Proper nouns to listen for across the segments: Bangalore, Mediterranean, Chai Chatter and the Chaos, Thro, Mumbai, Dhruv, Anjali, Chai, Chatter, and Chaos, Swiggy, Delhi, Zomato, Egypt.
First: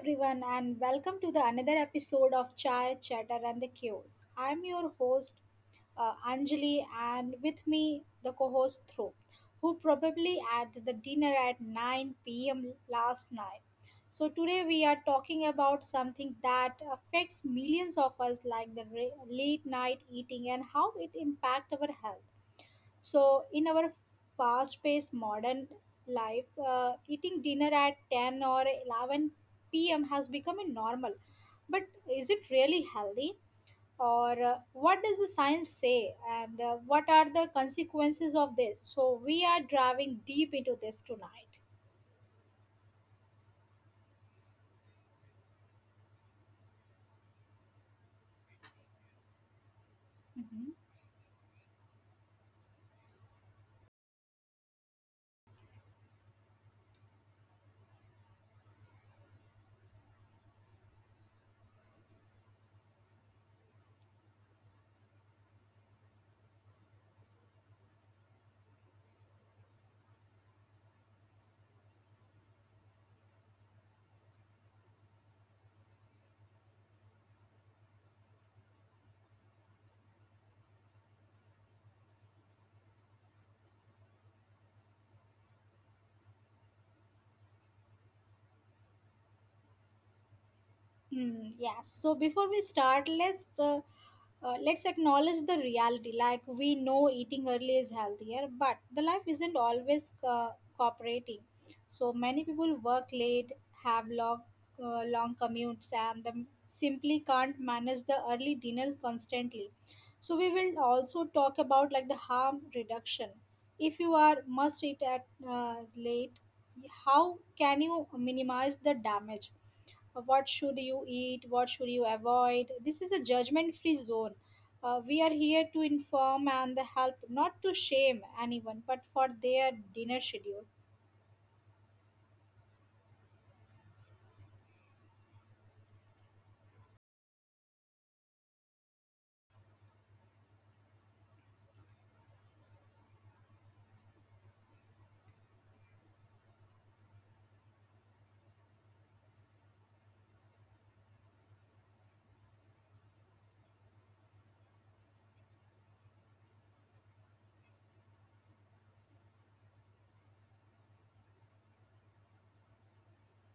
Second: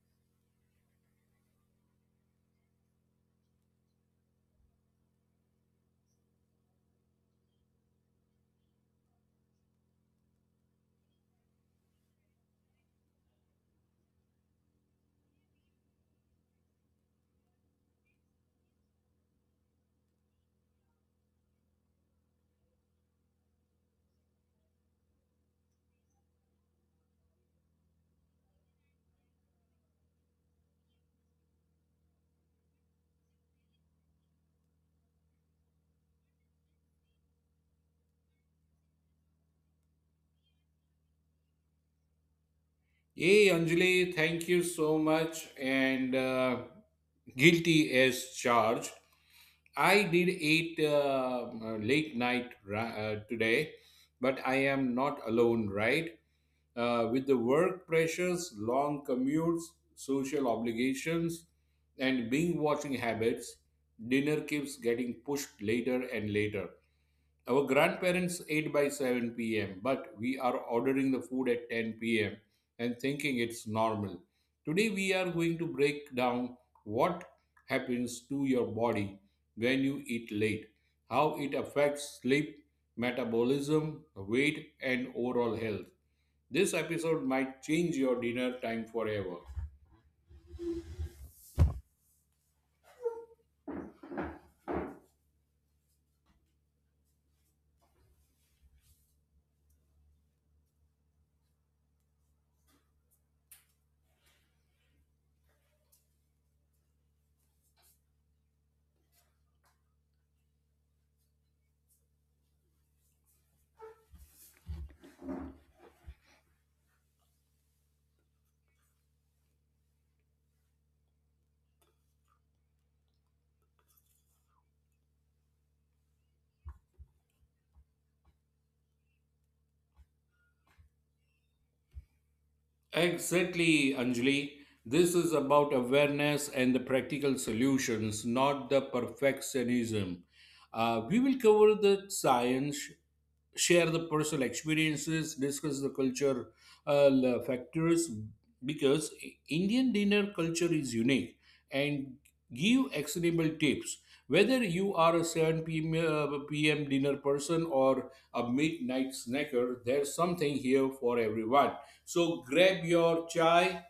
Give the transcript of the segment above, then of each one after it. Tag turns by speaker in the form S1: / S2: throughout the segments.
S1: everyone, and welcome to the another episode of Chai Chatter and the Chaos. I'm your host Anjali, and with me the co-host Thro, who probably at the dinner at 9 p.m. last night. So today we are talking about something that affects millions of us, like the late night eating and how it impacts our health. So, in our fast paced modern life, eating dinner at 10 or 11 p.m. has become a normal. But is it really healthy? Or what does the science say? And what are the consequences of this? So, we are driving deep into this tonight.
S2: Hey Anjali, thank you so much. And guilty as charged. I did eat
S1: Mhm.
S2: uh, late night ra- uh, today, but I am not alone, right? With the work pressures, long commutes, social obligations, and being watching habits, dinner keeps getting pushed later and later. Our grandparents ate by 7 p.m., but we are ordering the food at 10 p.m. and thinking it's normal. Today, we are going to break down what happens to your body when you eat late, how it affects sleep, metabolism, weight, and overall health. This episode might change your dinner time forever.
S1: Hmm, yes. So before we start, let's acknowledge the reality. Like we know eating early is healthier, but the life isn't always cooperating. So many people work late, have long long commutes, and them simply can't manage the early dinners constantly. So we will also talk about like the harm reduction. If you are must eat at late, how can you minimize the damage? What should you eat, what should you avoid? This is a judgment free zone. We are here to inform and help, not to shame anyone but for their dinner schedule.
S2: Exactly, Anjali. This is about awareness and the practical solutions, not the perfectionism. We will cover the science, share the personal experiences, discuss the culture factors because Indian dinner culture is unique and give actionable tips. Whether you are a 7 p.m. uh, PM dinner person or a midnight snacker, there's something here for everyone. So grab your chai,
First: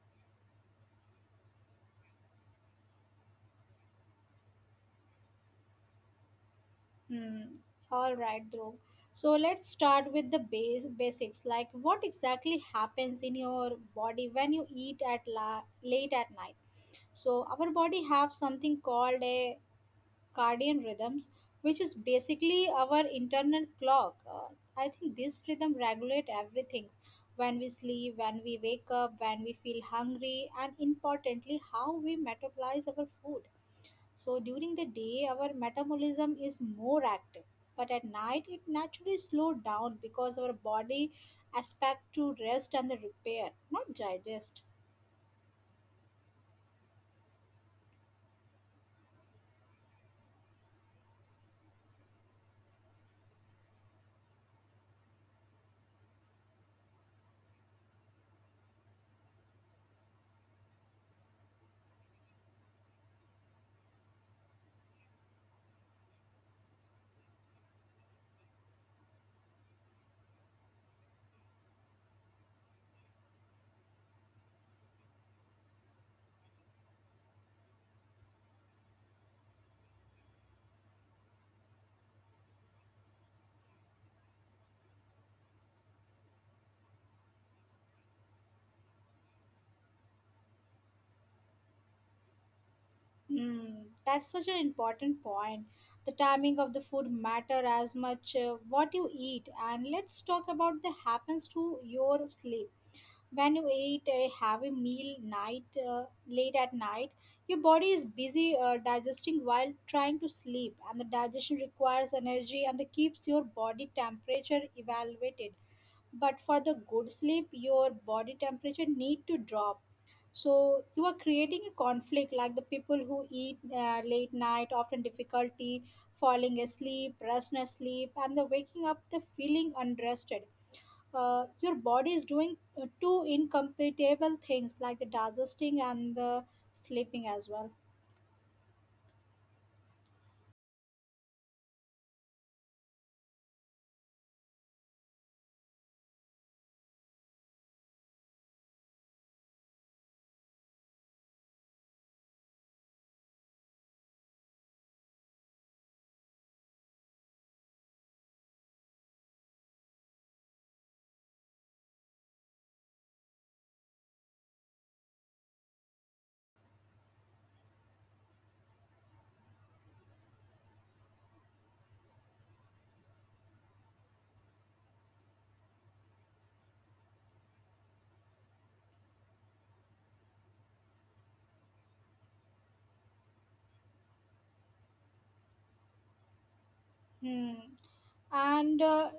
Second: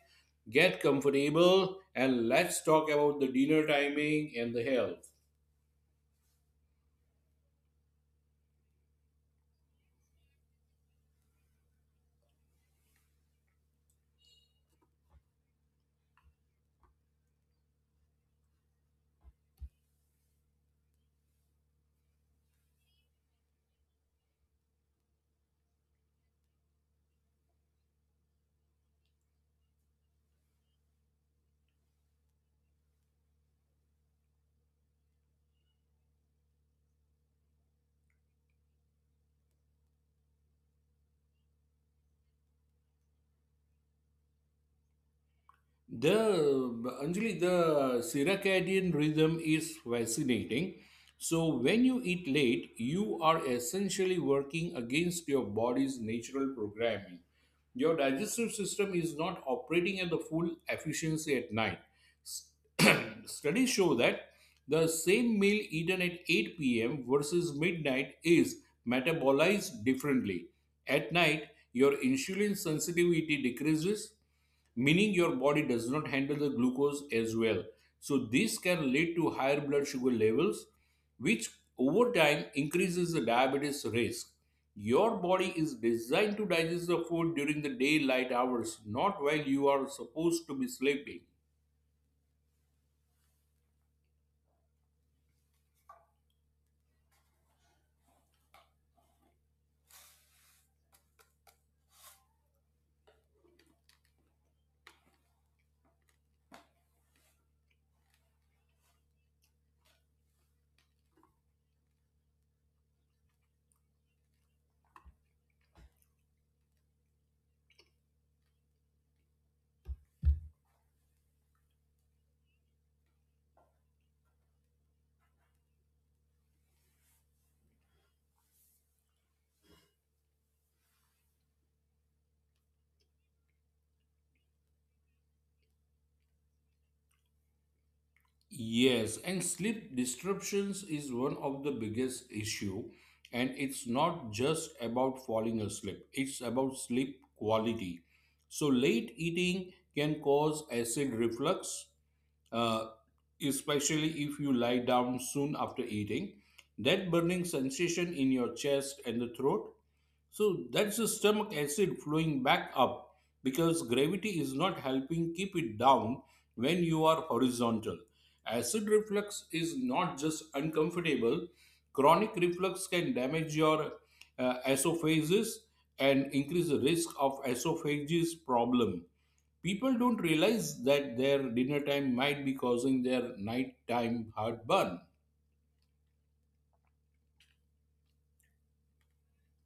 S2: get comfortable, and let's talk about the dinner timing and the health.
S1: Hmm. All right, Dhruv. So let's start with the basics, like what exactly happens in your body when you eat at late at night. So our body have something called a circadian rhythms, which is basically our internal clock. I think this rhythm regulate everything: when we sleep, when we wake up, when we feel hungry, and importantly, how we metabolize our food. So during the day, our metabolism is more active, but at night it naturally slows down because our body expect to rest and the repair, not digest.
S2: The Anjali, the circadian rhythm is fascinating. So when you eat late, you are essentially working against your body's natural programming. Your digestive system is not operating at the full efficiency at night. S- Studies show that the same meal eaten at 8 p.m. versus midnight is metabolized differently. At night, your insulin sensitivity decreases meaning your body does not handle the glucose as well. So, this can lead to higher blood sugar levels, which over time increases the diabetes risk. Your body is designed to digest the food during the daylight hours, not while you are supposed to be sleeping.
S1: Mm, that's such an important point. The timing of the food matter as much what you eat. And let's talk about the happens to your sleep. When you eat a heavy meal night late at night, your body is busy digesting while trying to sleep, and the digestion requires energy and that keeps your body temperature elevated. But for the good sleep your body temperature need to drop, so you are creating a conflict. Like the people who eat late night often difficulty falling asleep, restless sleep, and the waking up the feeling unrested. Your body is doing two incompatible things, like the digesting and the sleeping as well.
S2: Yes, and sleep disruptions is one of the biggest issue and it's not just about falling asleep, it's about sleep quality. So late eating can cause acid reflux, uh, especially if you lie down soon after eating. That burning sensation in your chest and the throat so that's the stomach acid flowing back up because gravity is not helping keep it down when you are horizontal. Acid reflux is not just uncomfortable, chronic reflux can damage your esophagus and increase the risk of esophagus problem. People don't realize that their dinner time might be causing their nighttime heartburn.
S1: Hmm. And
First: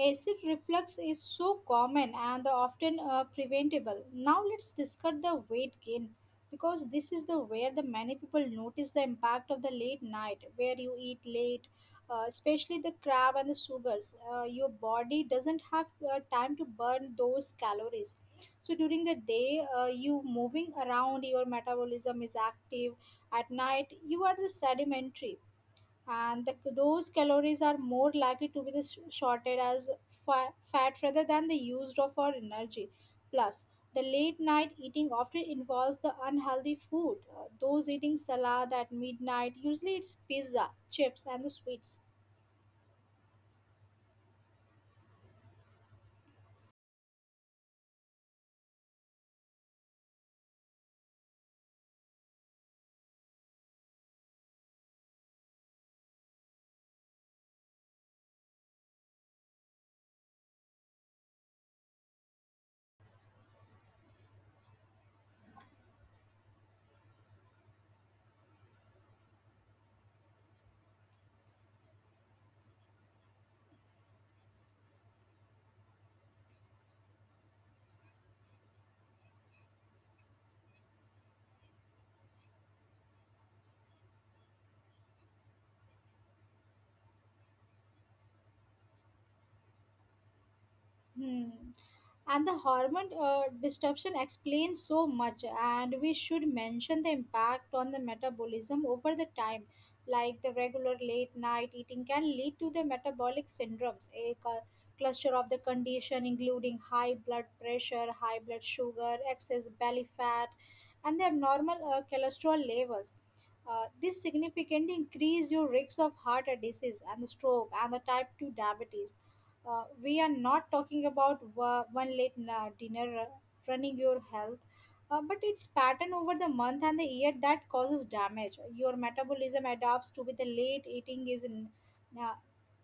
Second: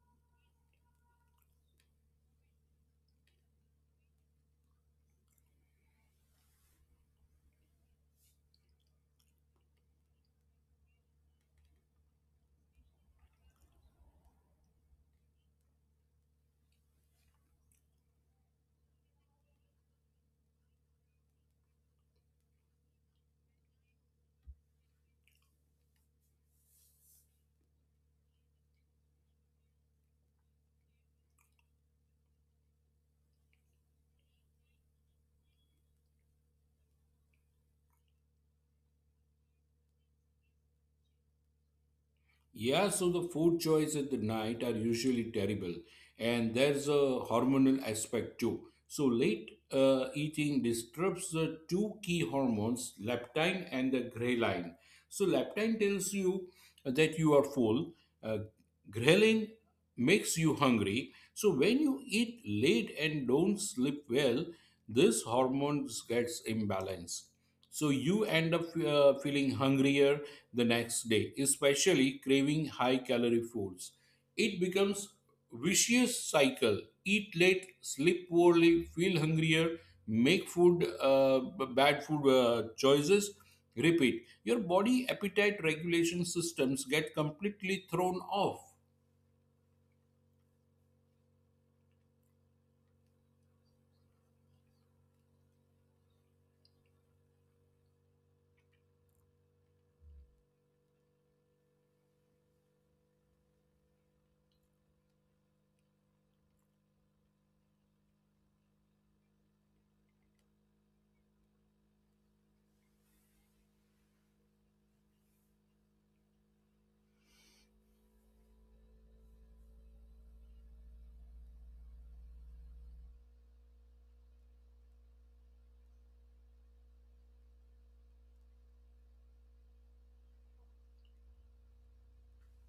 S1: acid reflux is so common and often preventable. Now let's discuss the weight gain, because this is the where the many people notice the impact of the late night. Where you eat late, especially the crab and the sugars. Your body doesn't have time to burn those calories. So during the day, you moving around, your metabolism is active. At night, you are the sedimentary, and those calories are more likely to be the shorted as fat rather than the used of our energy. Plus the late night eating often involves the unhealthy food. Uh, those eating salad at midnight, usually it's pizza, chips, and the sweets.
S2: Yeah, so the food choice at the night are usually terrible, and there's a hormonal aspect too. So late eating disrupts the two key hormones, leptin and the ghrelin. So leptin tells you that you are full. Uh, Ghrelin makes you hungry. So when you eat late and don't sleep well, this hormone gets imbalanced. So you end up feeling hungrier the next day, especially craving high calorie foods. It becomes vicious cycle. Eat late, sleep poorly, feel hungrier, make bad food choices. Repeat. Your body appetite regulation systems get completely thrown off
S1: Hmm. And the hormone disruption explains so much. And we should mention the impact on the metabolism over the time. Like the regular late night eating can lead to the metabolic syndromes, a cluster of the condition including high blood pressure, high blood sugar, excess belly fat, and the abnormal cholesterol levels. Uh, this significantly increase your risk of heart disease and stroke and the type 2 diabetes. Uh, we are not talking about one late dinner running your health, but it's pattern over the month and the year that causes damage. Your metabolism adapts to with the late eating is in na-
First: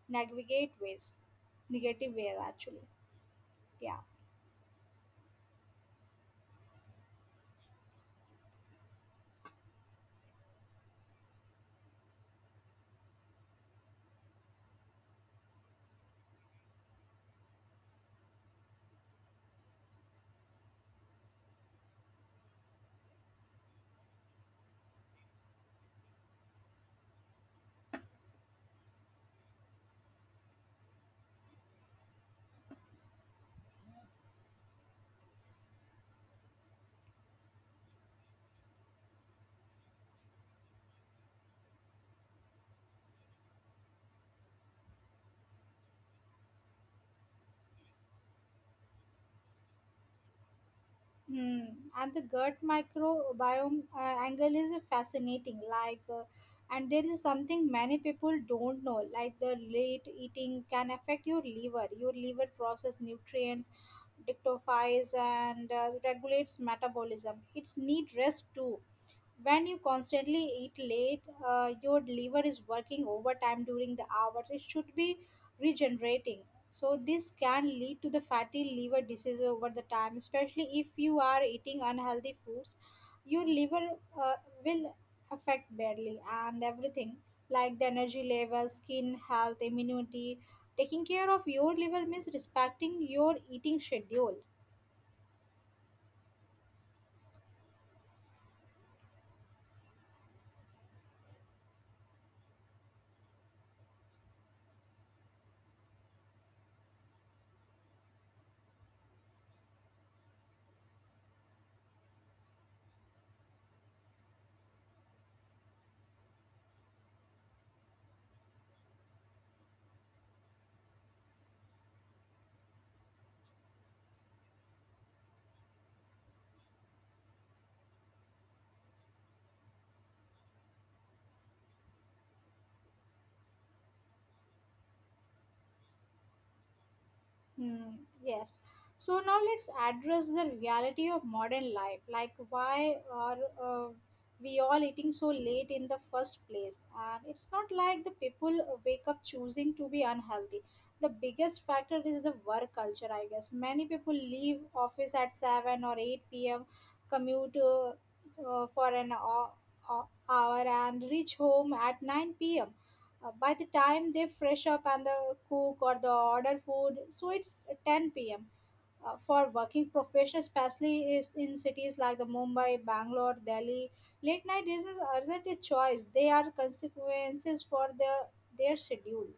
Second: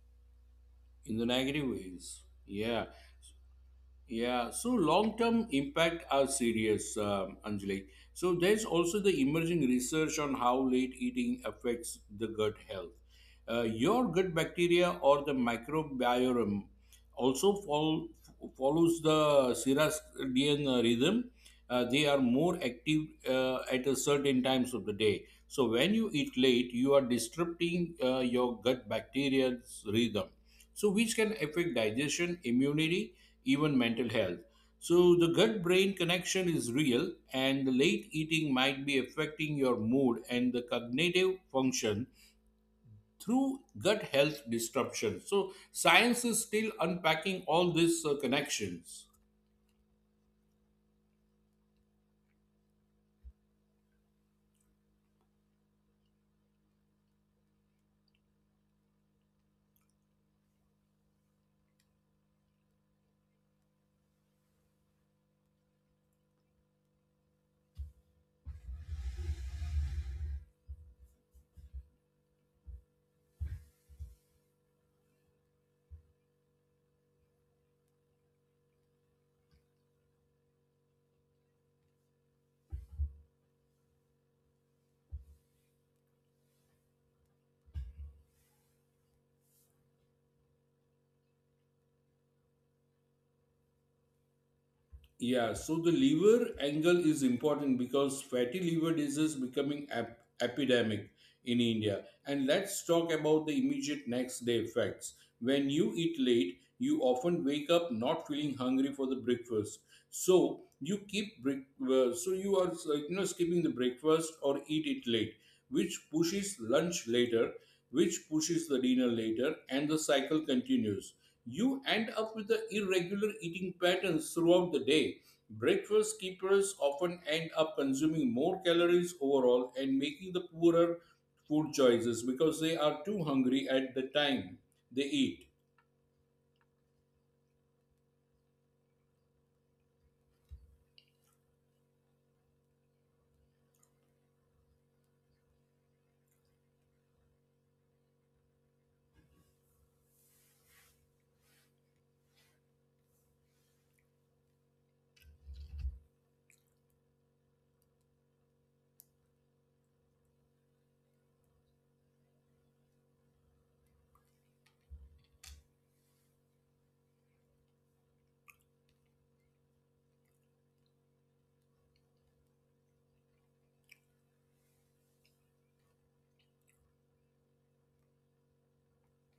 S1: navigate ways,
S2: in the negative
S1: negative
S2: ways.
S1: ways
S2: Yeah.
S1: actually. Yeah.
S2: Yeah, so long term impact are serious, Anjali. So there's also the emerging research on how late eating affects the gut health. Your gut bacteria or the microbiome also follows the circadian rhythm. They are more active at a certain times of the day. So when you eat late, you are disrupting your gut bacteria's rhythm. So which can affect digestion, immunity even mental health. So, the gut brain connection is real, and the late eating might be affecting your mood and the cognitive function through gut health disruption. So, science is still unpacking all these connections.
S1: Hmm. And the gut microbiome angle is fascinating. Like, and there is something many people don't know. Like, the late eating can affect your liver. Your liver process nutrients, detoxifies, and regulates metabolism. It's need rest too. When you constantly eat late, your liver is working overtime during the hour it should be regenerating. So this can lead to the fatty liver disease over the time, especially if you are eating unhealthy foods. Your liver uh, will affect badly, and everything like the energy level, skin health, immunity. Taking care of your liver means respecting your eating schedule.
S2: Yeah, so the liver angle is important because fatty liver disease is becoming epidemic in India. And let's talk about the immediate next day effects. When you eat late, you often wake up not feeling hungry for the breakfast. So you keep break- so you are you know skipping the breakfast or eat it late, which pushes lunch later, which pushes the dinner later, and the cycle continues you end up with the irregular eating patterns throughout the day. Breakfast keepers often end up consuming more calories overall and making the poorer food choices because they are too hungry at the time they eat.
S1: Hmm, yes. So now let's address the reality of modern life. Like, why are uh, we all eating so late in the first place? And it's not like the people wake up choosing to be unhealthy. The biggest factor is the work culture, I guess. Many people leave office at 7 or 8 p.m., commute for an hour, and reach home at 9 p.m. By the time they fresh up and the cook or the order food, so it's 10 p.m. For working professionals, especially is in cities like the Mumbai, Bangalore, Delhi, late night is isn't a choice. They are consequences for their schedule.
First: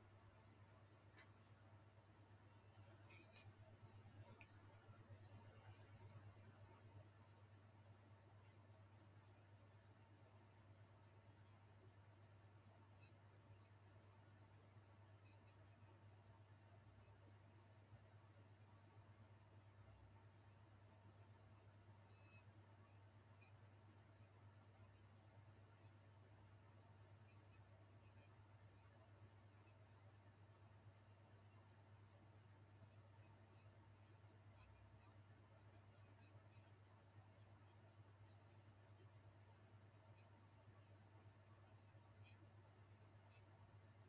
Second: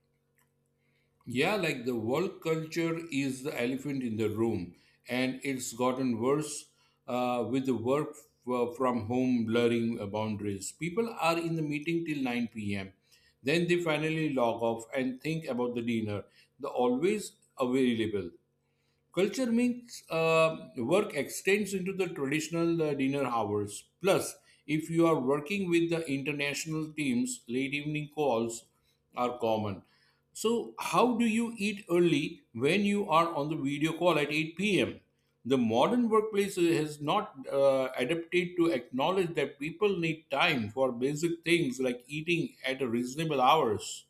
S2: Yeah, like the work culture is the elephant in the room, and it's gotten worse with the work from home blurring boundaries. People are in the meeting till 9 p.m., then they finally log off and think about the dinner. The always available. Culture means work extends into the traditional dinner hours. Plus, if you are working with the international teams, late evening calls are common. So, how do you eat early when you are on the video call at 8 p.m.? The modern workplace has not adapted to acknowledge that people need time for basic things like eating at reasonable hours.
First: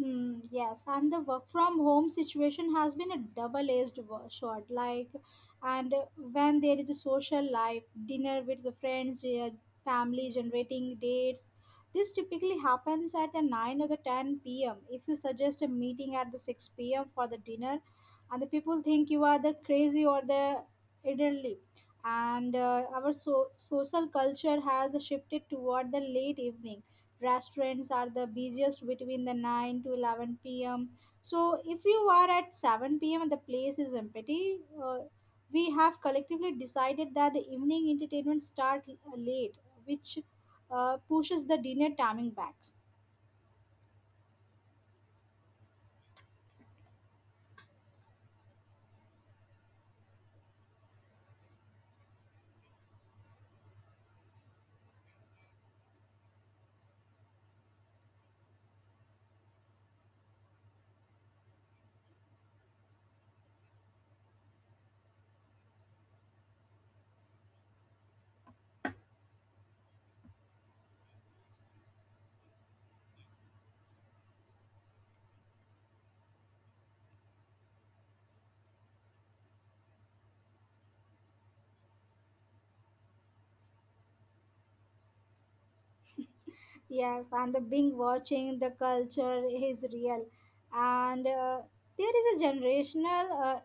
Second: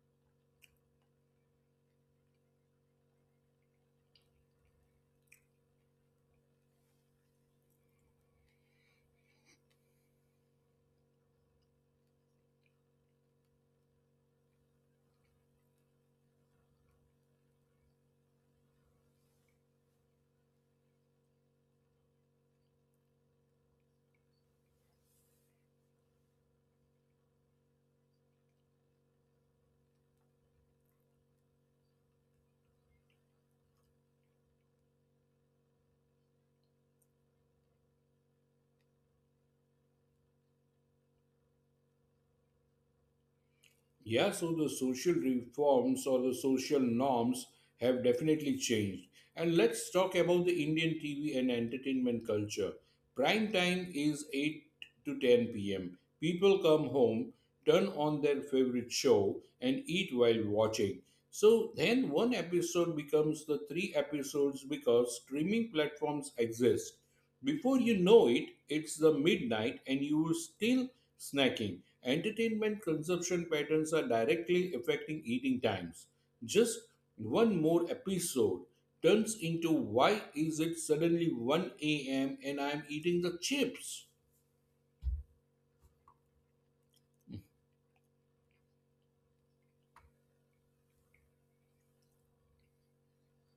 S1: Hmm, yes, and the work from home situation has been a double edged sword. Like, and when there is a social life, dinner with the friends, family, generating dates, this typically happens at the 9 or the 10 p.m. If you suggest a meeting at the 6 p.m. for the dinner, and the people think you are the crazy or the elderly. And our social culture has shifted toward the late evening. Restaurants are the busiest between the 9 to 11 p.m. So if you are at 7 p.m. and the place is empty, we have collectively decided that the evening entertainment start late, which pushes the dinner timing back.
S2: Yeah, so the social reforms or the social norms have definitely changed. And let's talk about the Indian TV and entertainment culture. Prime time is 8 to 10 pm. People come home, turn on their favorite show, and eat while watching. So then one episode becomes the three episodes because streaming platforms exist. Before you know it, it's the midnight and you still snacking. Entertainment consumption patterns are directly affecting eating times. Just one more episode turns into why is it suddenly 1 a.m. and I'm eating the chips?
S1: Yes, and the being watching the culture is real, and there is a generational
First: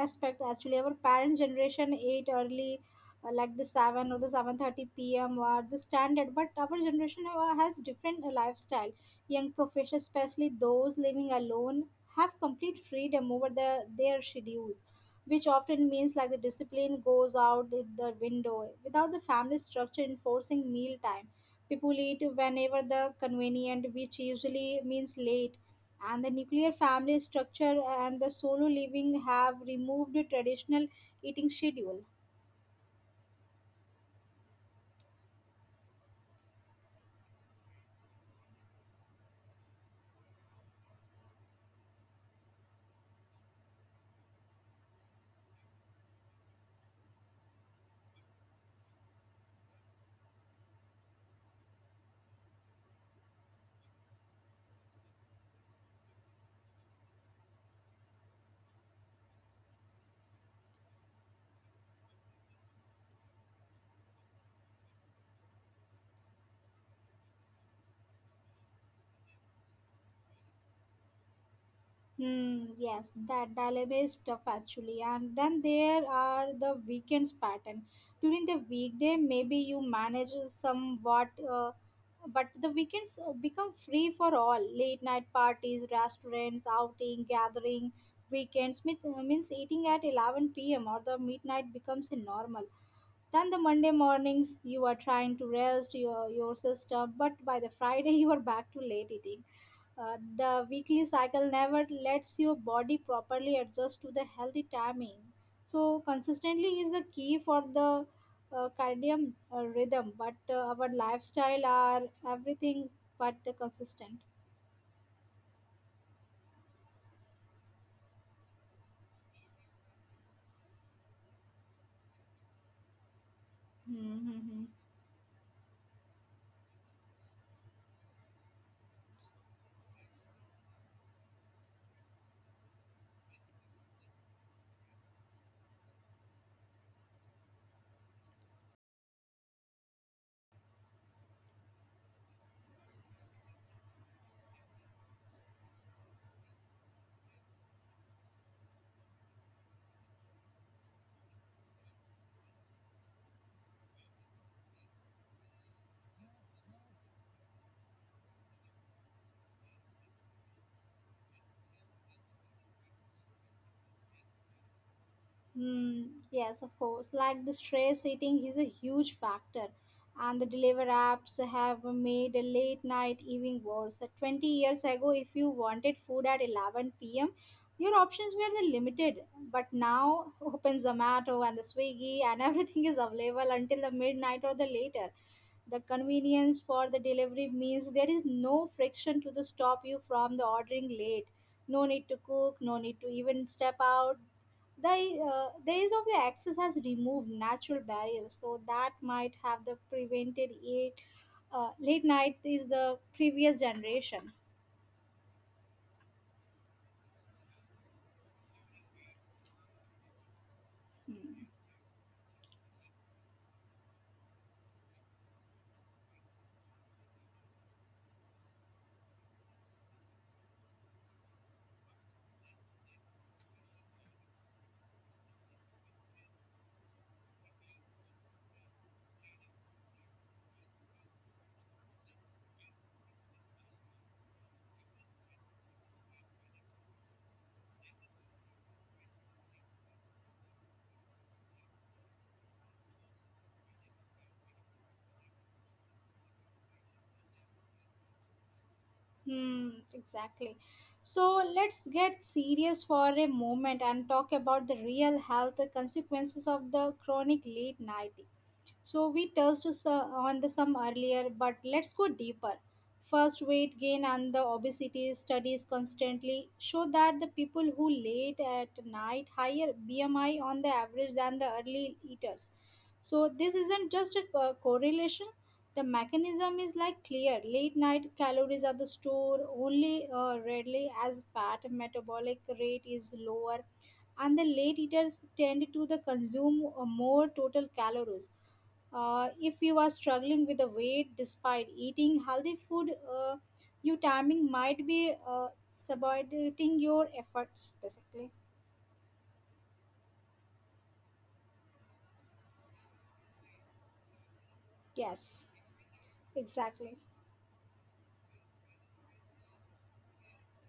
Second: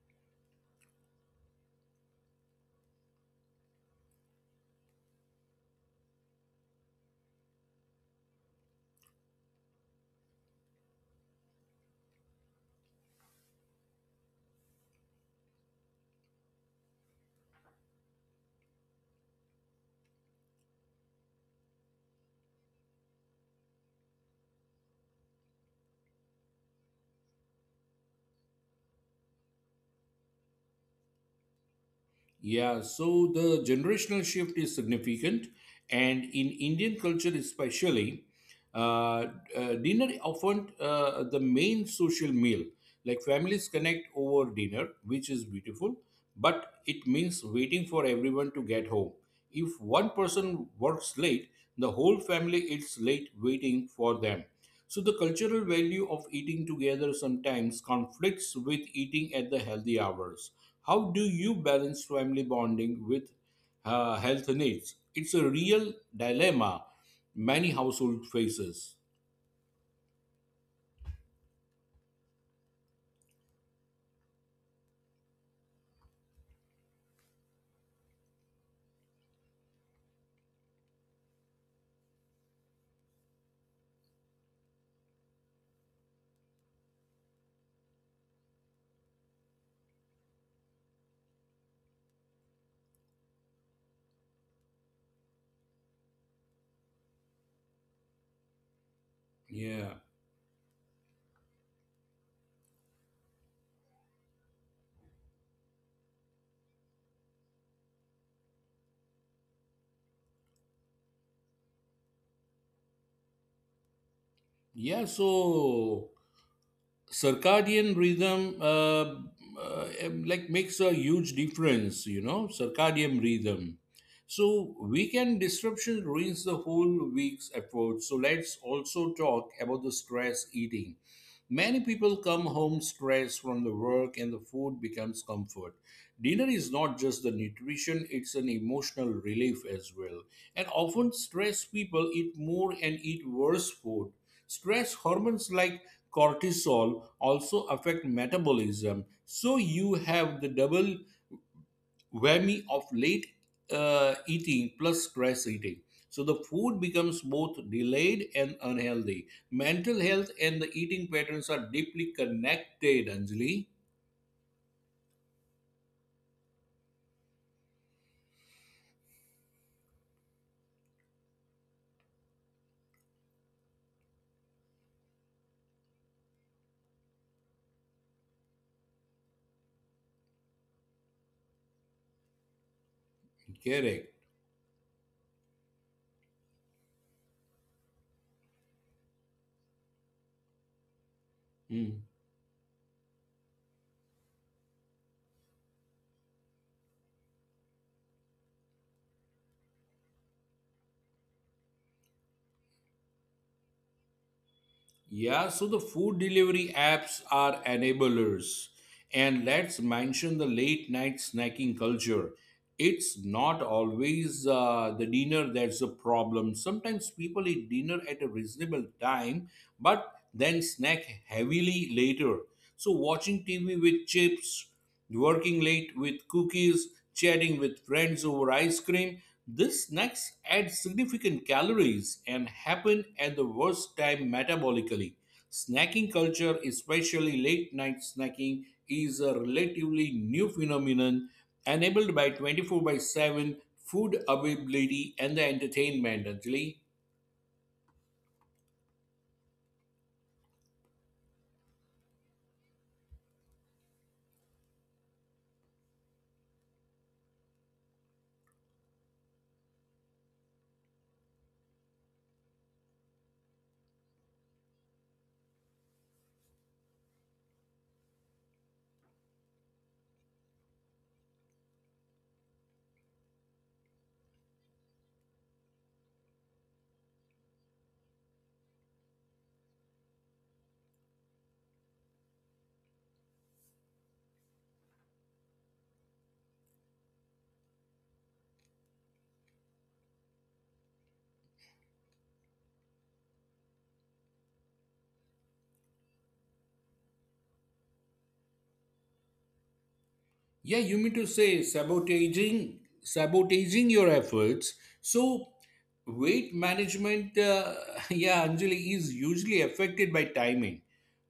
S1: aspect actually. Our parent generation ate early, like the 7 or the 7:30 p.m. or the standard, but our generation has different lifestyle. Young professionals, especially those living alone, have complete freedom over their schedules, which often means like the discipline goes out the window. Without the family structure enforcing meal time, people eat whenever the convenient, which usually means late. And the nuclear family structure and the solo living have removed the traditional eating schedule.
S2: Yeah, so the generational shift is significant, and in Indian culture especially, uh, dinner often the main social meal. Like families connect over dinner, which is beautiful, but it means waiting for everyone to get home. If one person works late, the whole family is late waiting for them. So the cultural value of eating together sometimes conflicts with eating at the healthy hours. How do you balance family bonding with health needs? It's a real dilemma many household faces.
S1: Hmm, yes, that dilemma is tough actually. And then there are the weekends pattern. During the weekday, maybe you manage somewhat, but the weekends become free for all. Late night parties, restaurants, outing, gathering. Weekends meet means eating at 11 p.m. or the midnight becomes a normal. Then the Monday mornings, you are trying to rest your system, but by the Friday, you are back to late eating.
S2: Yeah.
S1: The weekly cycle never lets your body properly adjust to the healthy timing. So, consistently is the key for the cardium rhythm, but our lifestyle are everything but the consistent.
S2: Yeah, so circadian rhythm uh, like makes a huge difference you know circadian rhythm
S1: Mm-hmm.
S2: so weekend disruption ruins the whole week's effort so let's also talk about the stress eating many people come home stressed from the work and the food becomes comfort dinner is not just the nutrition it's an emotional relief as well and often stressed people eat more and eat worse food. Stress hormones like cortisol also affect metabolism. So you have the double whammy of late eating plus stress eating. So the food becomes both delayed and unhealthy. Mental health and the eating patterns are deeply connected, Anjali.
S1: Mm, yes, of course. Like the stress eating is a huge factor, and the deliver apps have made a late night eating worse. 20 years ago, if you wanted food at 11 p.m., your options were the limited. But now, open Zomato and the Swiggy, and everything is available until the midnight
S2: Correct.
S1: or the later. The convenience for the delivery means there is no friction to the stop you from the ordering late. No need to
S2: Hmm.
S1: cook, no need to even step out. The days of the access has removed natural barriers so that might have the prevented it. Uh, late night is the previous generation.
S2: Yeah, so the food delivery apps are enablers. And let's mention the late night
S1: Hmm.
S2: snacking culture. It's not always the dinner that's the problem. Sometimes people eat dinner at a reasonable time, but then snack heavily later. So, watching TV with chips, working late with cookies, chatting with friends over ice cream, these snacks add significant calories and happen at the worst time metabolically. Snacking culture, especially late night snacking, is a relatively new phenomenon enabled by 24 by 7 food availability and the entertainment, Anjali.
S1: Hmm, exactly. So let's get serious for a moment and talk about the real health consequences of the chronic late night. So we touched on the some earlier, but let's go deeper. First, weight gain and the obesity. Studies constantly show that the people who late at night higher BMI on the average than the early eaters. So this isn't just a correlation. The mechanism is like clear. Late night calories are the stored only readily as fat, metabolic rate is lower, and the late eaters tend to the consume more total calories. If you are struggling with the weight despite eating healthy food, your timing might be subordinating your efforts, basically.
S2: Yeah, you mean to say sabotaging your efforts. So
S1: Yes,
S2: weight management,
S1: exactly.
S2: yeah, Anjali is usually affected by timing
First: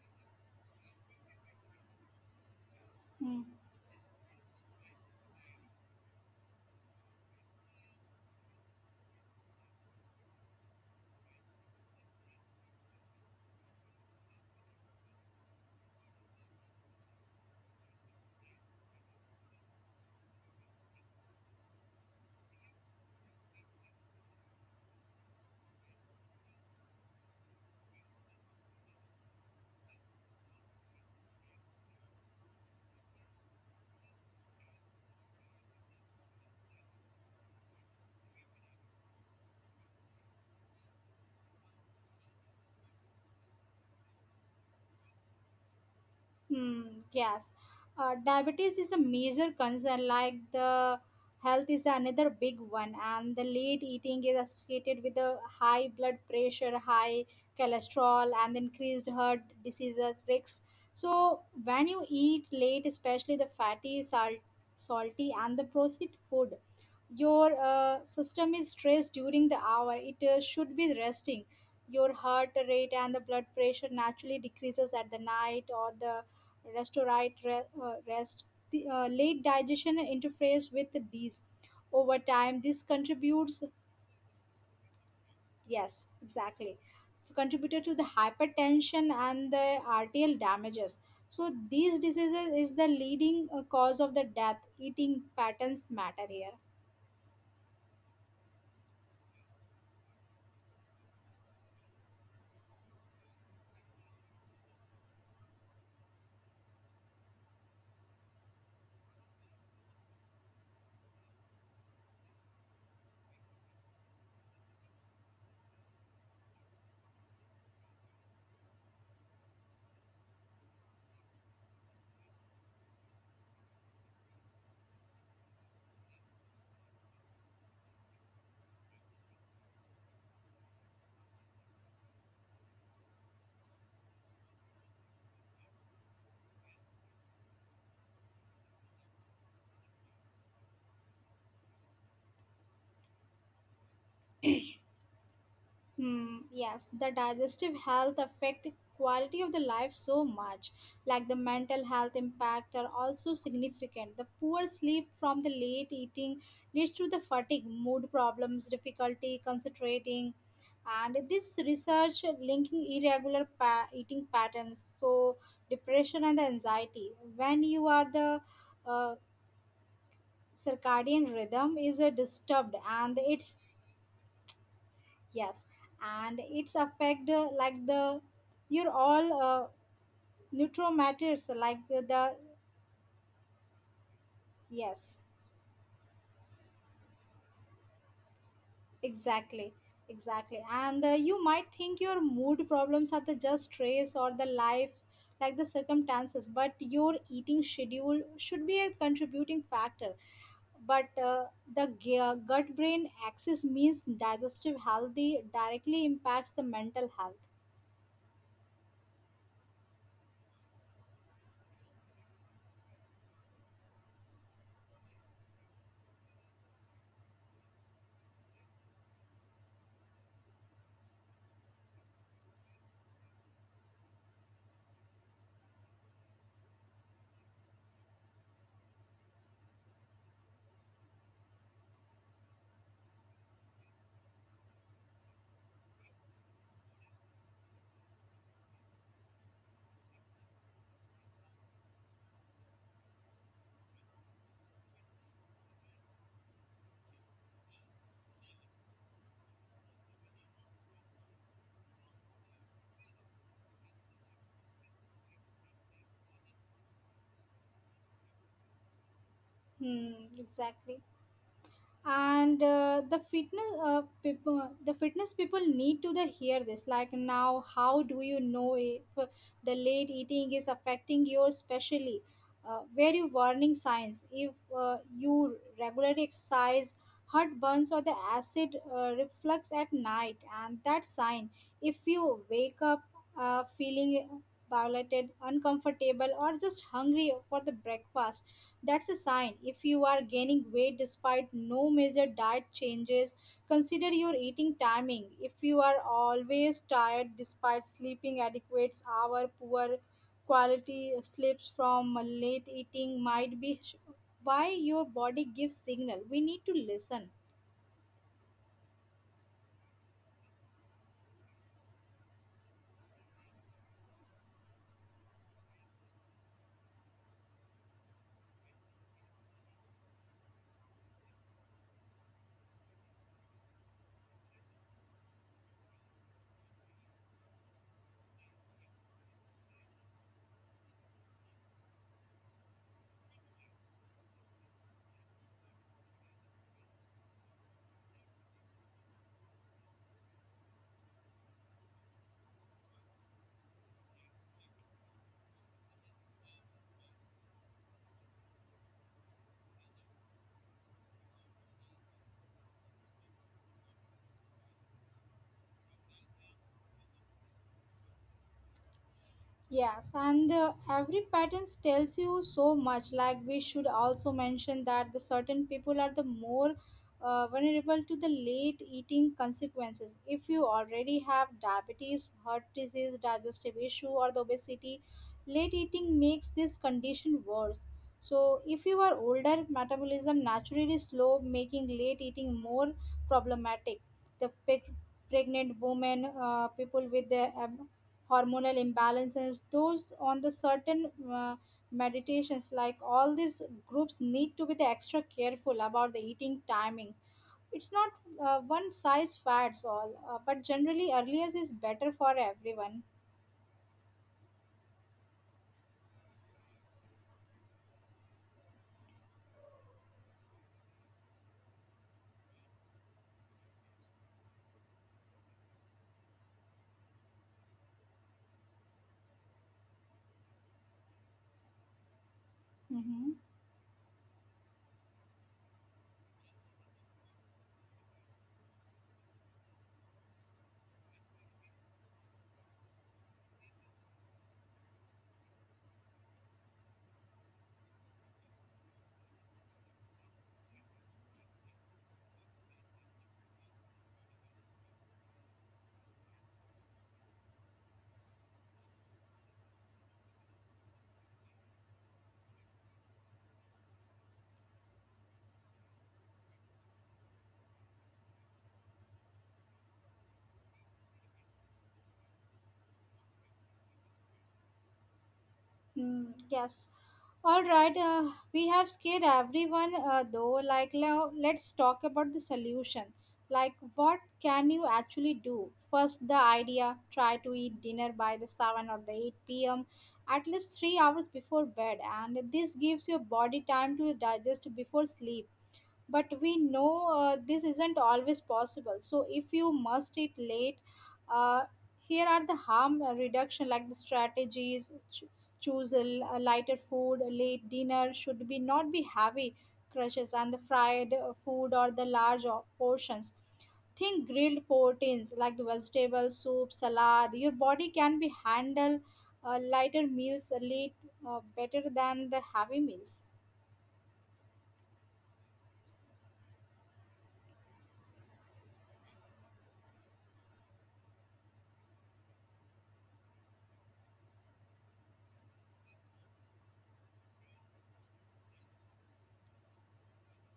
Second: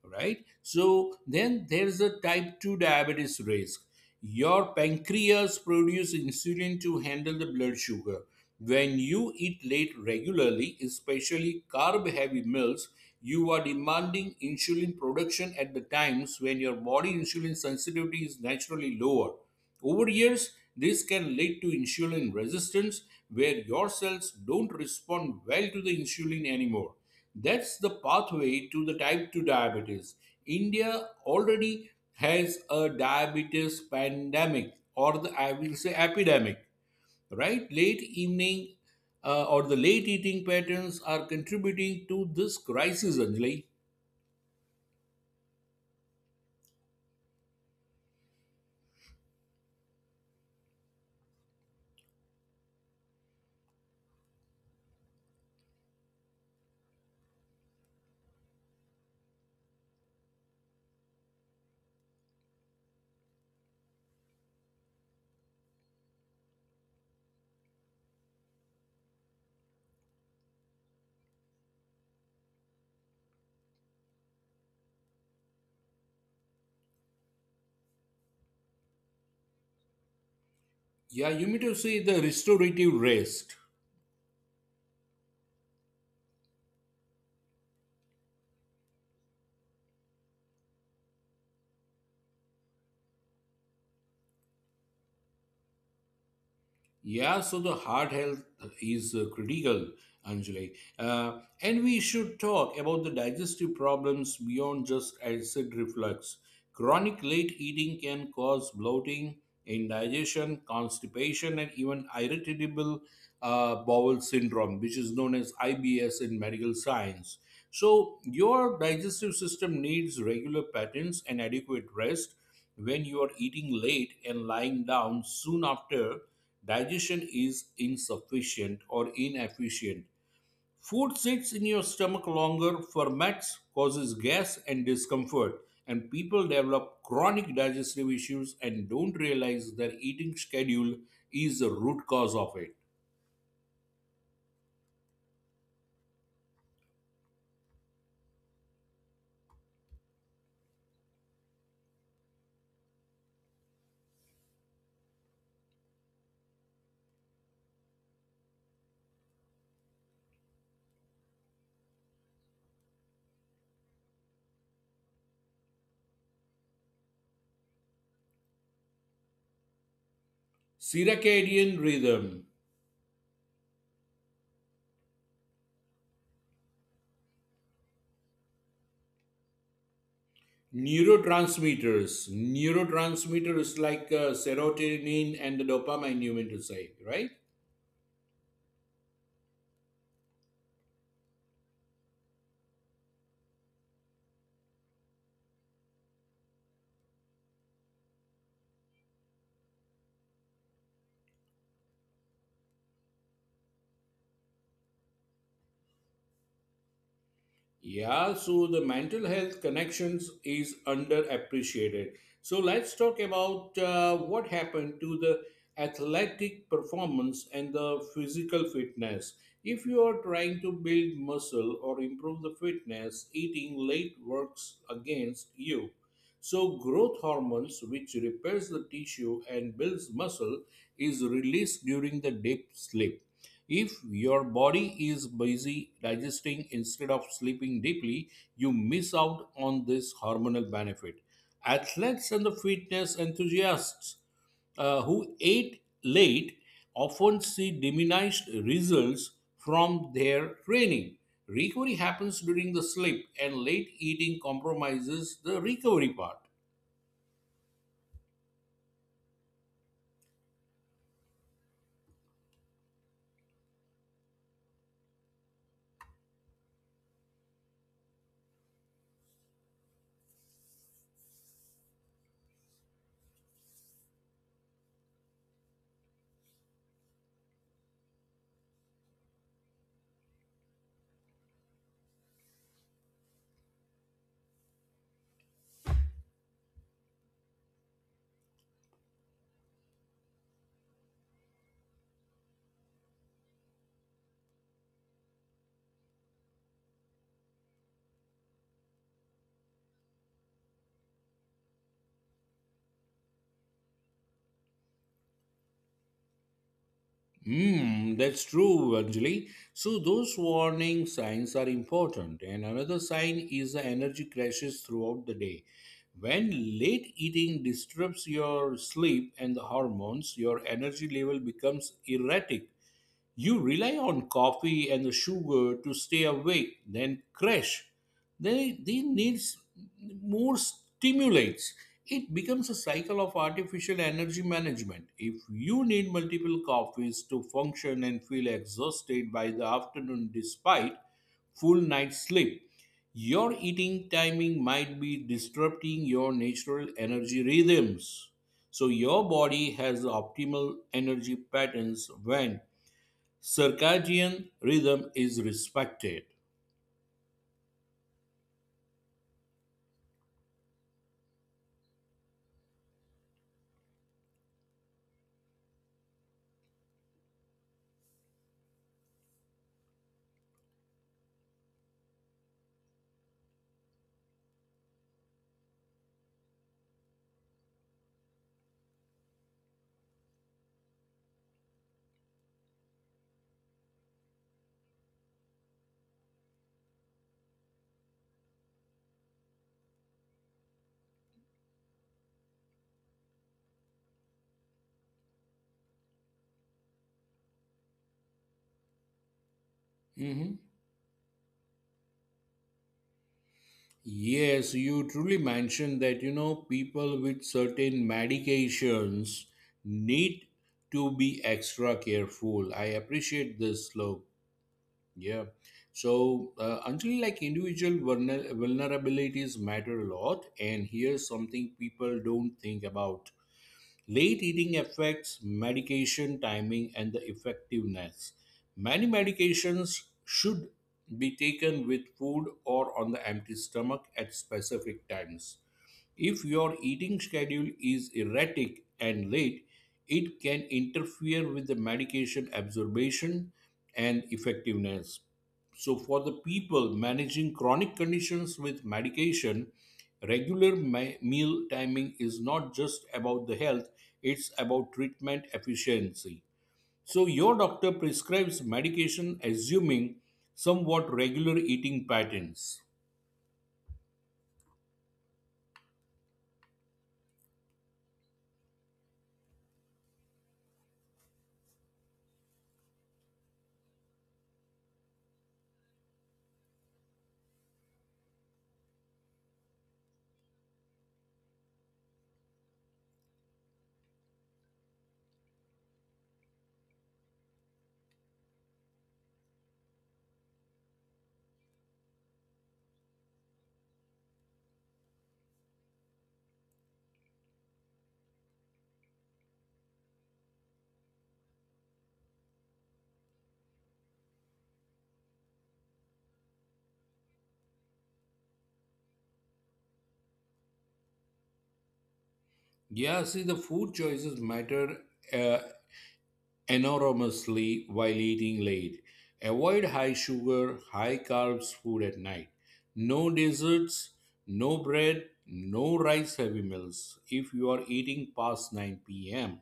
S2: right? So then there's a type 2
S1: Hmm.
S2: diabetes risk. Your pancreas produces insulin to handle the blood sugar. When you eat late regularly, especially carb heavy meals, you are demanding insulin production at the times when your body insulin sensitivity is naturally lower. Over years, this can lead to insulin resistance where your cells don't respond well to the insulin anymore. That's the pathway to the type 2 diabetes. India already has a diabetes pandemic or the I will say epidemic, right? Late evening or the Late eating patterns are contributing to this crisis, Anjali.
S1: Hmm, yes. Diabetes is a major concern, like the health is another big one, and the late eating is associated with the high blood pressure, high cholesterol, and increased heart disease risks. So when you eat late, especially the fatty, salt, salty, and the processed food, your system is stressed during the hour. It should be resting. Your heart rate and the blood pressure naturally decreases at the night or the restorate, rest. The late digestion interferes with these.
S2: Yeah, you mean to
S1: Over
S2: say the
S1: time, this
S2: restorative
S1: contributes,
S2: rest.
S1: yes, exactly. So contributed to the hypertension and the arterial damages. So these diseases is the leading cause of the death. Eating patterns matter here.
S2: Yeah, so the heart health is critical, Anjali. Uh, And we should talk about the digestive problems beyond just acid reflux. Chronic late eating can cause bloating, indigestion, constipation, and even irritable bowel syndrome, which is known as IBS in medical science. So, your digestive system needs regular patterns and adequate rest. When you are eating late and lying down soon after, digestion is insufficient or inefficient. Food sits in your stomach longer, ferments, causes gas and discomfort, and people develop chronic digestive issues and don't realize their eating schedule is the root cause of it.
S1: Hmm, yes, the digestive health affect the quality of the life so much. Like the mental health impact are also significant. The poor sleep from the late eating leads to the fatigue, mood problems, difficulty concentrating, and this research linking eating patterns, so depression and the anxiety. When you are the uh, circadian rhythm
S2: Circadian
S1: is
S2: rhythm,
S1: disturbed and it's... Yes, and it's affect like the your all neuromatters like the
S2: neurotransmitters. Neurotransmitters like
S1: yes,
S2: serotonin and the dopamine, you mean to say, right?
S1: exactly, exactly, and you might think your mood problems are the just stress or the life like the circumstances, but your eating schedule should be a contributing factor, but the gut brain axis means digestive healthy directly impacts the mental health.
S2: Yeah, so the mental health connections is underappreciated. So let's talk about what happened to the athletic performance and the physical fitness. If you are trying to build muscle or improve the fitness, eating late works against you. So growth hormones, which repairs the tissue and builds muscle, is released during the deep sleep. If your body is busy digesting instead of sleeping deeply, you miss out on this hormonal benefit. Athletes and the fitness enthusiasts who ate late often see diminished results from their training. Recovery happens during the sleep, and late eating compromises the recovery part.
S1: Hmm, exactly, and the fitness people need to the hear this. Like, now how do you know if the late eating is affecting you, especially very warning signs? If you regularly exercise, heartburns or the acid reflux at night, and that sign. If you wake up feeling bloated, uncomfortable, or just hungry for the breakfast, that's a sign. If you are gaining weight despite no major diet changes, consider your eating timing. If you are always tired despite sleeping adequate hours, poor quality sleeps from late eating might be sh- why your body gives signal. We need to listen.
S2: Hmm, that's true, Anjali. So those warning signs are important, and another sign is the energy crashes throughout the day. When late eating disturbs your sleep and the hormones, your energy level becomes erratic. You rely on coffee and the sugar to stay awake, then crash. They need more stimulates. It becomes a cycle of artificial energy management. If you need multiple coffees to function and feel exhausted by the afternoon despite full night sleep, your eating timing might be disrupting your natural energy rhythms. So your body has optimal energy patterns when circadian rhythm is respected.
S1: Yes, and every pattern tells you so much. Like, we should also mention that the certain people are the more vulnerable to the late eating consequences. If you already have diabetes, heart disease, digestive issue, or the obesity, late eating makes this condition worse. So, if you are older, metabolism naturally slow, making late eating more problematic. The pe- Pregnant women, people with the hormonal imbalances, those on the certain uh, meditations, like all these groups need to be the extra careful about the eating timing. It's not one size fits all, but generally
S2: Mhm.
S1: earlier is better for everyone.
S2: Yes, you truly mentioned that you know people with certain medications need to be extra careful. I appreciate this, slope. Yeah. So, until like individual vulnerabilities matter a lot, and here's something people don't
S1: Hmm.
S2: think about. Late eating affects medication timing and the effectiveness. Many medications should be taken with food or on the empty stomach at specific times. If your eating schedule is erratic and late, it can interfere with the medication absorption and effectiveness. So, for the people managing chronic conditions with medication, regular meal timing is not just about the health, it's about treatment efficiency. So, your doctor prescribes medication assuming somewhat regular eating patterns.
S1: Mm, yes. All right. We have scared everyone, though. Like, now let's talk about the solution. Like, what can you actually do? First, the idea: try to eat dinner by the 7 or the 8 p.m., at least 3 hours before bed. And this gives your body time to digest before sleep, but we know this isn't always possible. So if you must eat late, uh, here are the harm reduction like the strategies. Choose a, a lighter food. A late dinner should be not be heavy crushes and the fried food or the large portions. Think grilled proteins like the vegetable soup salad. Your body can be handle lighter meals late, better than the heavy meals.
S2: Yeah, see, the food choices matter uh, enormously while eating late. Avoid high sugar, high carbs food at night. No desserts, no bread, no rice heavy meals if you are eating past 9 pm.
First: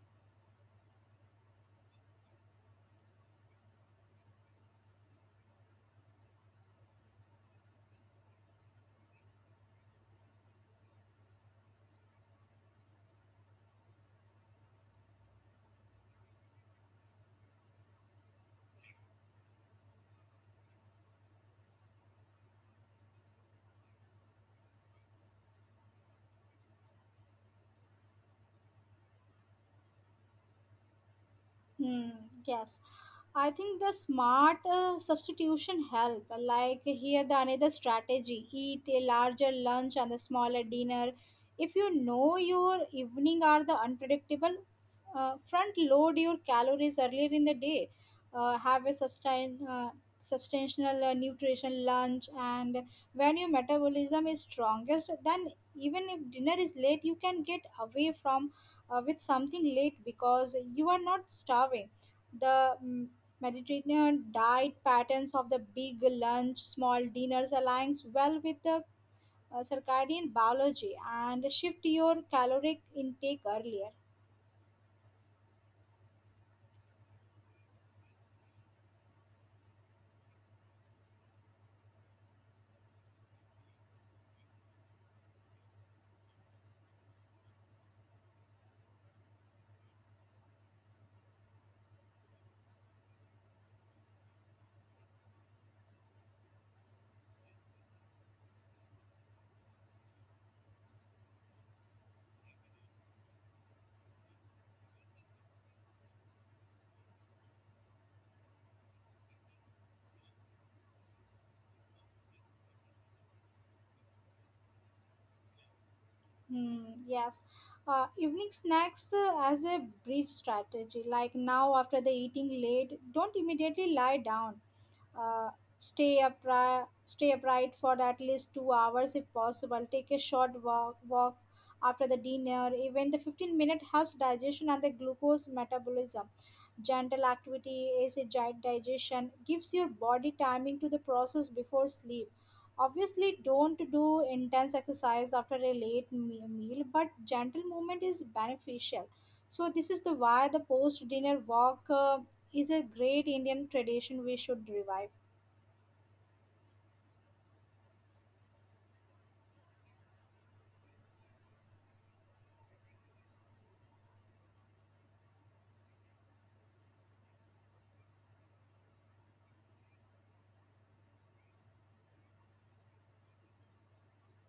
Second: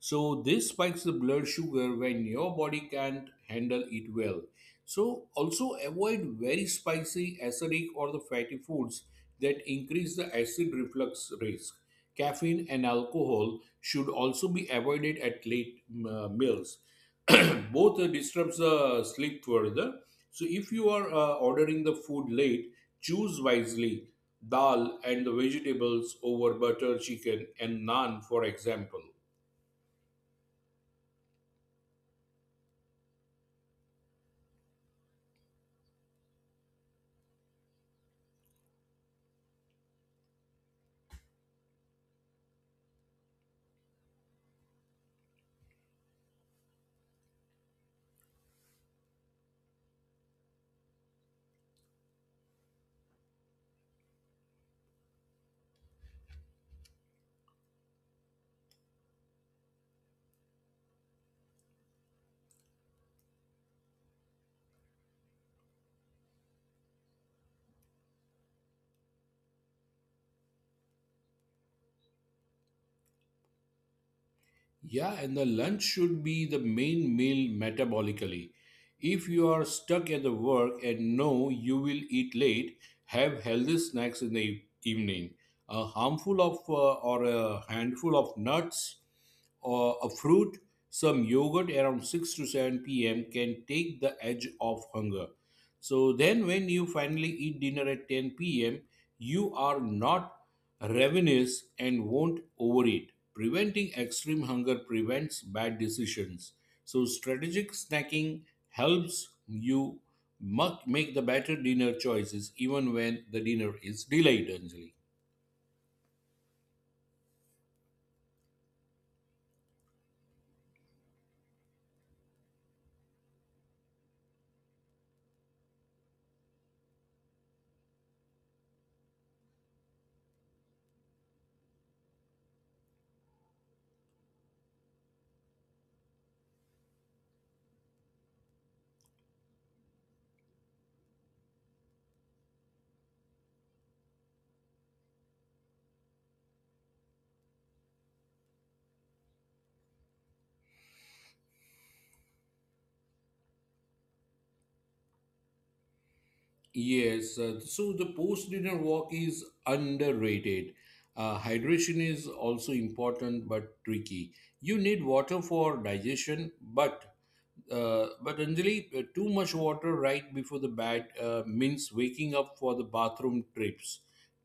S2: So this spikes the blood sugar when your body can't handle it well. So also avoid very spicy, acidic or the fatty foods that increase the acid reflux risk. Caffeine and alcohol should also be avoided at late meals. Both disrupts the sleep further. So if you are ordering the food late, choose wisely. Dal and the vegetables over butter chicken and naan, for example.
S1: Hmm, yes, I think the smart substitution help. Like, here, the another strategy: eat a larger lunch and a smaller dinner. If you know your evening are the unpredictable, front load your calories earlier in the day. Have a substantial nutrition lunch, and when your metabolism is strongest, then even if dinner is late, you can get away from with something late because you are not starving. The Mediterranean diet patterns of the big lunch, small dinners aligns well with the circadian biology, and shift your caloric intake earlier.
S2: Yeah, and the lunch should be the main meal metabolically. If you are stuck at the work and know you will eat late, have healthy snacks in the evening. A handful of nuts or a fruit, some yogurt around 6 to 7 p.m. can take the edge off hunger. So then when you finally eat dinner at 10 p.m., you are not Reminisce and won't overeat. Preventing extreme hunger prevents bad decisions. So, strategic snacking helps you make the better dinner choices even when the dinner is delayed, Anjali.
S1: Hmm, yes. Evening snacks as a bridge strategy. Like, now, after the eating late, don't immediately lie down. uh, stay upright for at least 2 hours if possible. Take a short walk after the dinner. Even the 15-minute helps digestion and the glucose metabolism. Gentle activity acid digestion gives your body timing to the process before sleep. Obviously don't do intense exercise after a meal, but gentle movement is beneficial. So this is the why the post dinner walk is a great Indian tradition we should revive.
S2: Yes, so the post dinner walk is underrated. Hydration is also important but tricky. You need water for digestion, but but Anjali, too much water right before the bed means waking up for the bathroom trips.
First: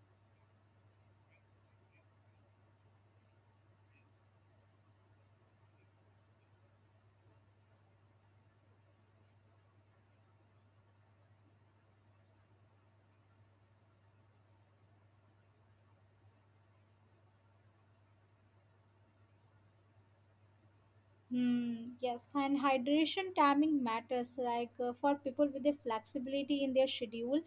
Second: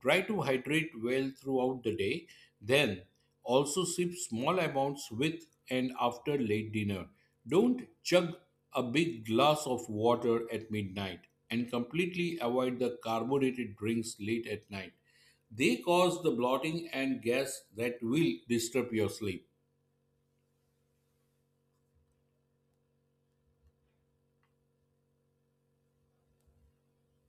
S2: Try to hydrate well throughout the day. Then also sip small amounts with and after late dinner. Don't chug a big glass of water at midnight and completely avoid the carbonated drinks late at night. They cause the bloating and gas that will disturb your sleep.
S1: Hmm, yes, and hydration timing matters. Like, for people with the flexibility in their schedule,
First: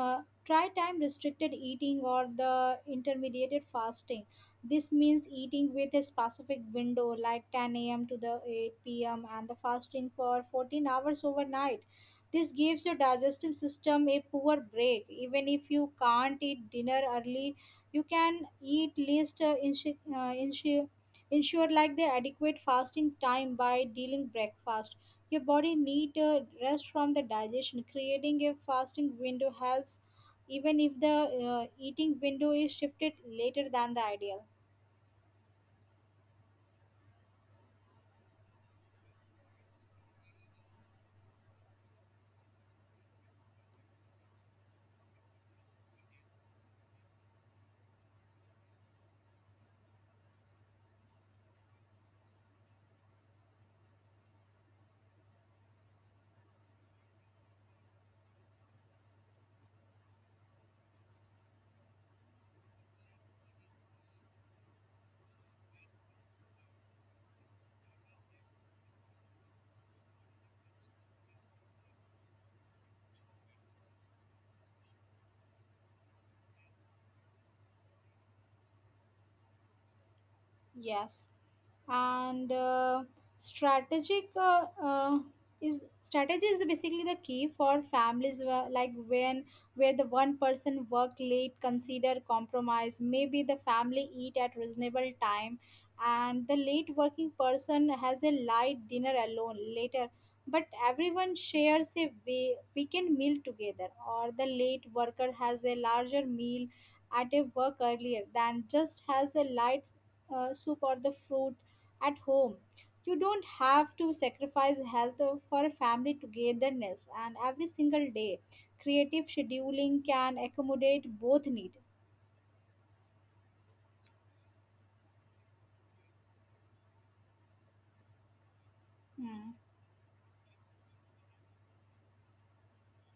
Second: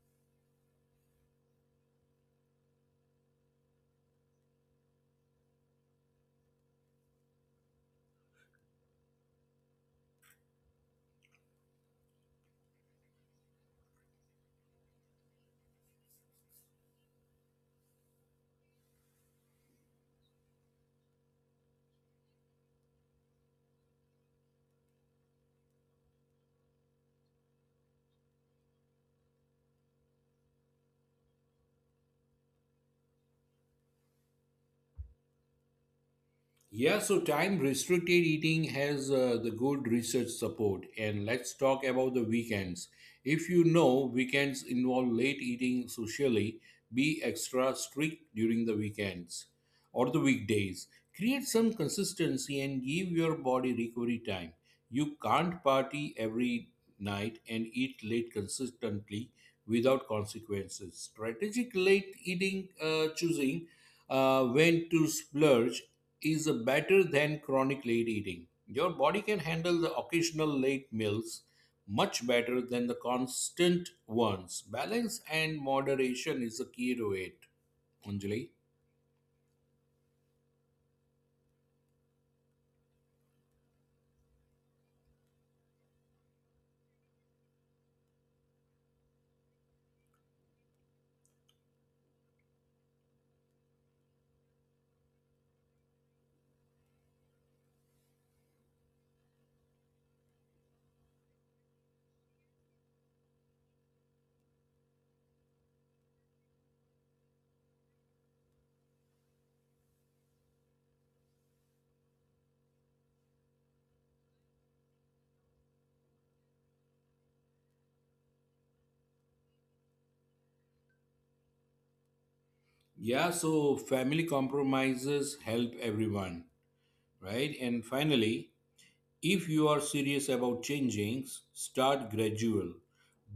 S1: Uh, try time restricted eating or the intermediate fasting. This means eating with a specific window like 10 a.m. to the 8 p.m. and the fasting for 14 hours overnight. This gives your digestive system a poor break. Even if you can't eat dinner early, you can eat ensure like the adequate fasting time by dealing breakfast. Your body need a rest from the digestion. Creating a fasting window helps, even if the eating window is shifted later than the ideal.
S2: Yeah, so time restricted eating has the good research support. And let's talk about the weekends. If you know weekends involve late eating socially, be extra strict during the weekends or the weekdays. Create some consistency and give your body recovery time. You can't party every night and eat late consistently without consequences. Strategic late eating, choosing when to splurge, is better than chronic late eating. Your body can handle the occasional late meals much better than the constant ones. Balance and moderation is the key to it, Anjali.
S1: Yes. And strategic is strategy is basically the key for families where, like, when where the one person work late, consider compromise. Maybe the family eat at reasonable time and the late working person has a light dinner alone later, but everyone shares a weekend meal together, or the late worker has a larger meal at a work earlier than just has a light soup or the fruit at home. You don't have to sacrifice health for a family togetherness, and every single day, creative scheduling can accommodate both needs.
S2: Yeah, so family compromises help everyone, right? And finally, if you are serious about changing, start gradual.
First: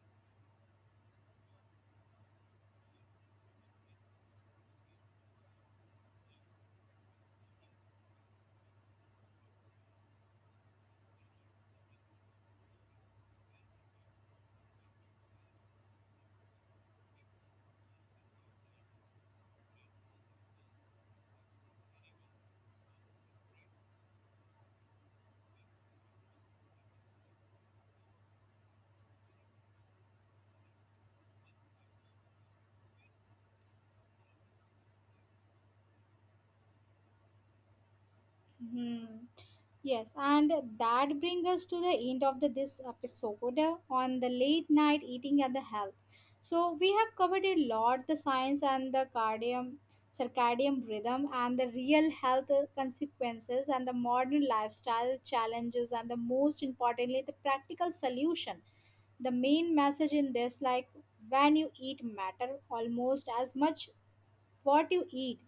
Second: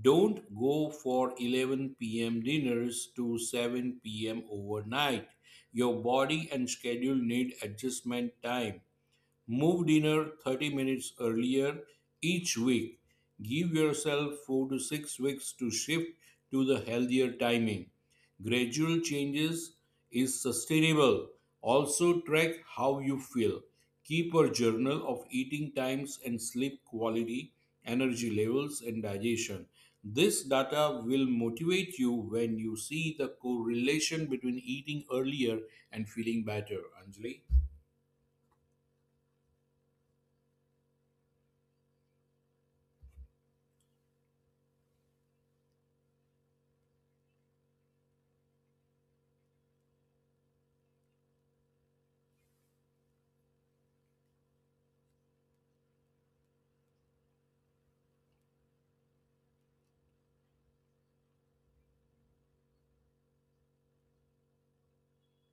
S2: Don't go for 11 p.m. dinners to 7 p.m. overnight. Your body and schedule need adjustment time. Move dinner 30 minutes earlier each week. Give yourself 4 to 6 weeks to shift to the healthier timing. Gradual changes is sustainable. Also, track how you feel. Keep a journal of eating times and sleep quality, energy levels, and digestion. This data will motivate you when you see the correlation between eating earlier and feeling better. Anjali?
S1: Hmm. Yes, and that brings us to the end of the, this episode on the late night eating and the health. So we have covered a lot: the science and the circadian rhythm, and the real health consequences, and the modern lifestyle challenges, and the most importantly, the practical solution. The main message in this like: when you eat matter almost as much what you eat.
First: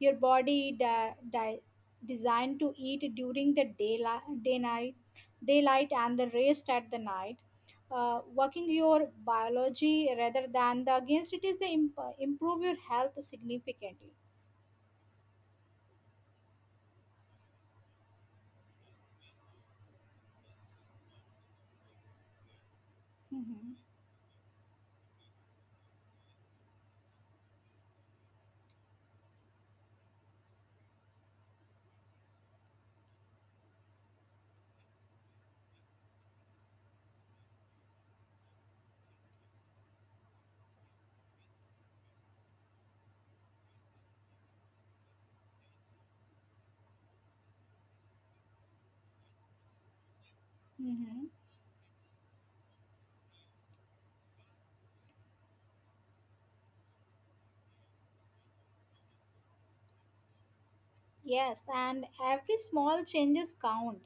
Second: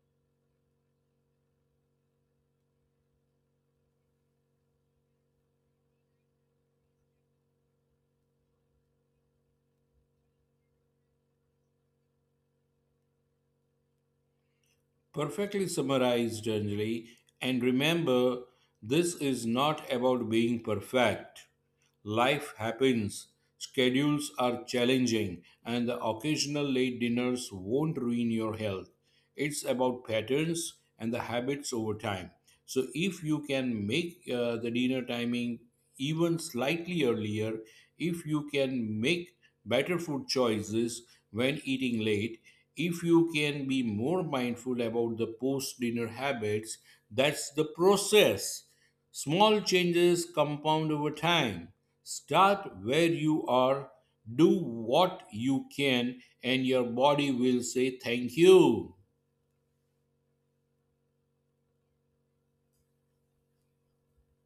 S1: Your body designed to eat during the daylight day night daylight and the rest at the night. Working your biology rather than the against it is improve your health significantly.
S2: Perfectly summarized, Anjali. And remember, this is not about being perfect. Life happens,
S1: Hmm.
S2: schedules are challenging, and the occasional late dinners won't ruin your health. It's about patterns and the habits over time. So, if you can make the dinner timing even slightly earlier, if you can make better food choices when eating late, if you can be more mindful about the post dinner habits, that's the process. Small changes compound over
S1: Hmm.
S2: time. Start where you are, do what you can, and your body will say thank you.
S1: Yes, and every small changes count.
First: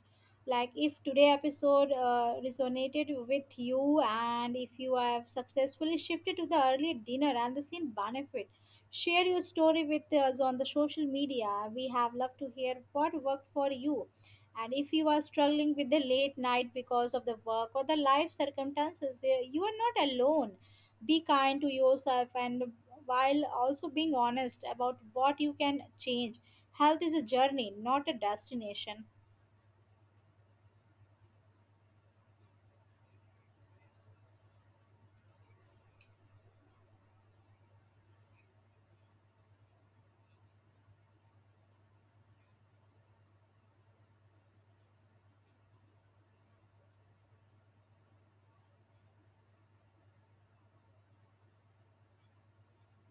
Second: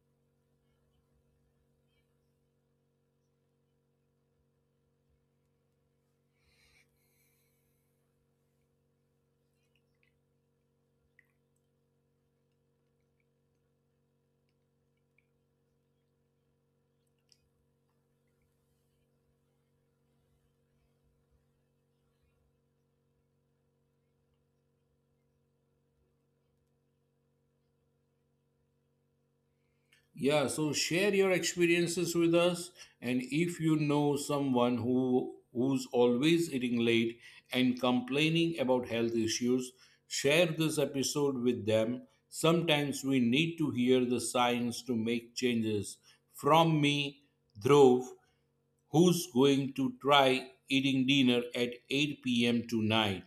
S1: Like, if today episode resonated with you, and if you have successfully shifted to the early dinner and the scene benefit, share your story with us on the social media. We have loved to hear what worked for you, and if you are struggling with the late night because of the work or the life circumstances, eh, you are not alone. Be kind to yourself and while also being honest about what you can change. Health is a journey, not a destination.
S2: Yeah, so share your experiences with us. And if you know someone who's always eating late and complaining about health issues, share this episode with them. Sometimes we need to hear the signs to make changes. From me, Dhruv, who's going to try eating dinner at 8 p.m. tonight.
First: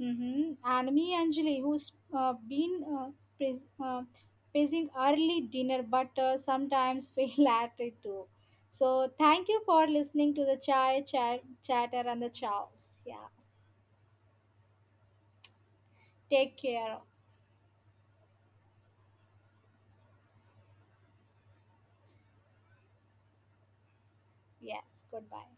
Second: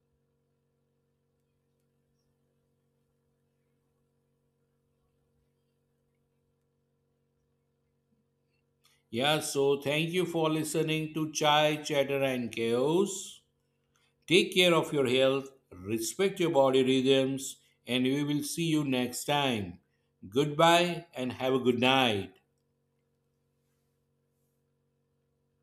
S1: Hmm. And me, Anjali, who's been pres- uh, praising early dinner, but sometimes fail at it too. So
S2: Yeah,
S1: thank you
S2: so
S1: for
S2: thank you
S1: listening
S2: for
S1: to the chai
S2: listening to
S1: chat,
S2: Chai,
S1: chatter
S2: Chatter,
S1: and the
S2: and
S1: chows. Yeah,
S2: Chaos. Take care of your health, respect your
S1: take
S2: body
S1: care.
S2: rhythms, and we will see you next time. Goodbye and have a good night.
S1: Yes, goodbye.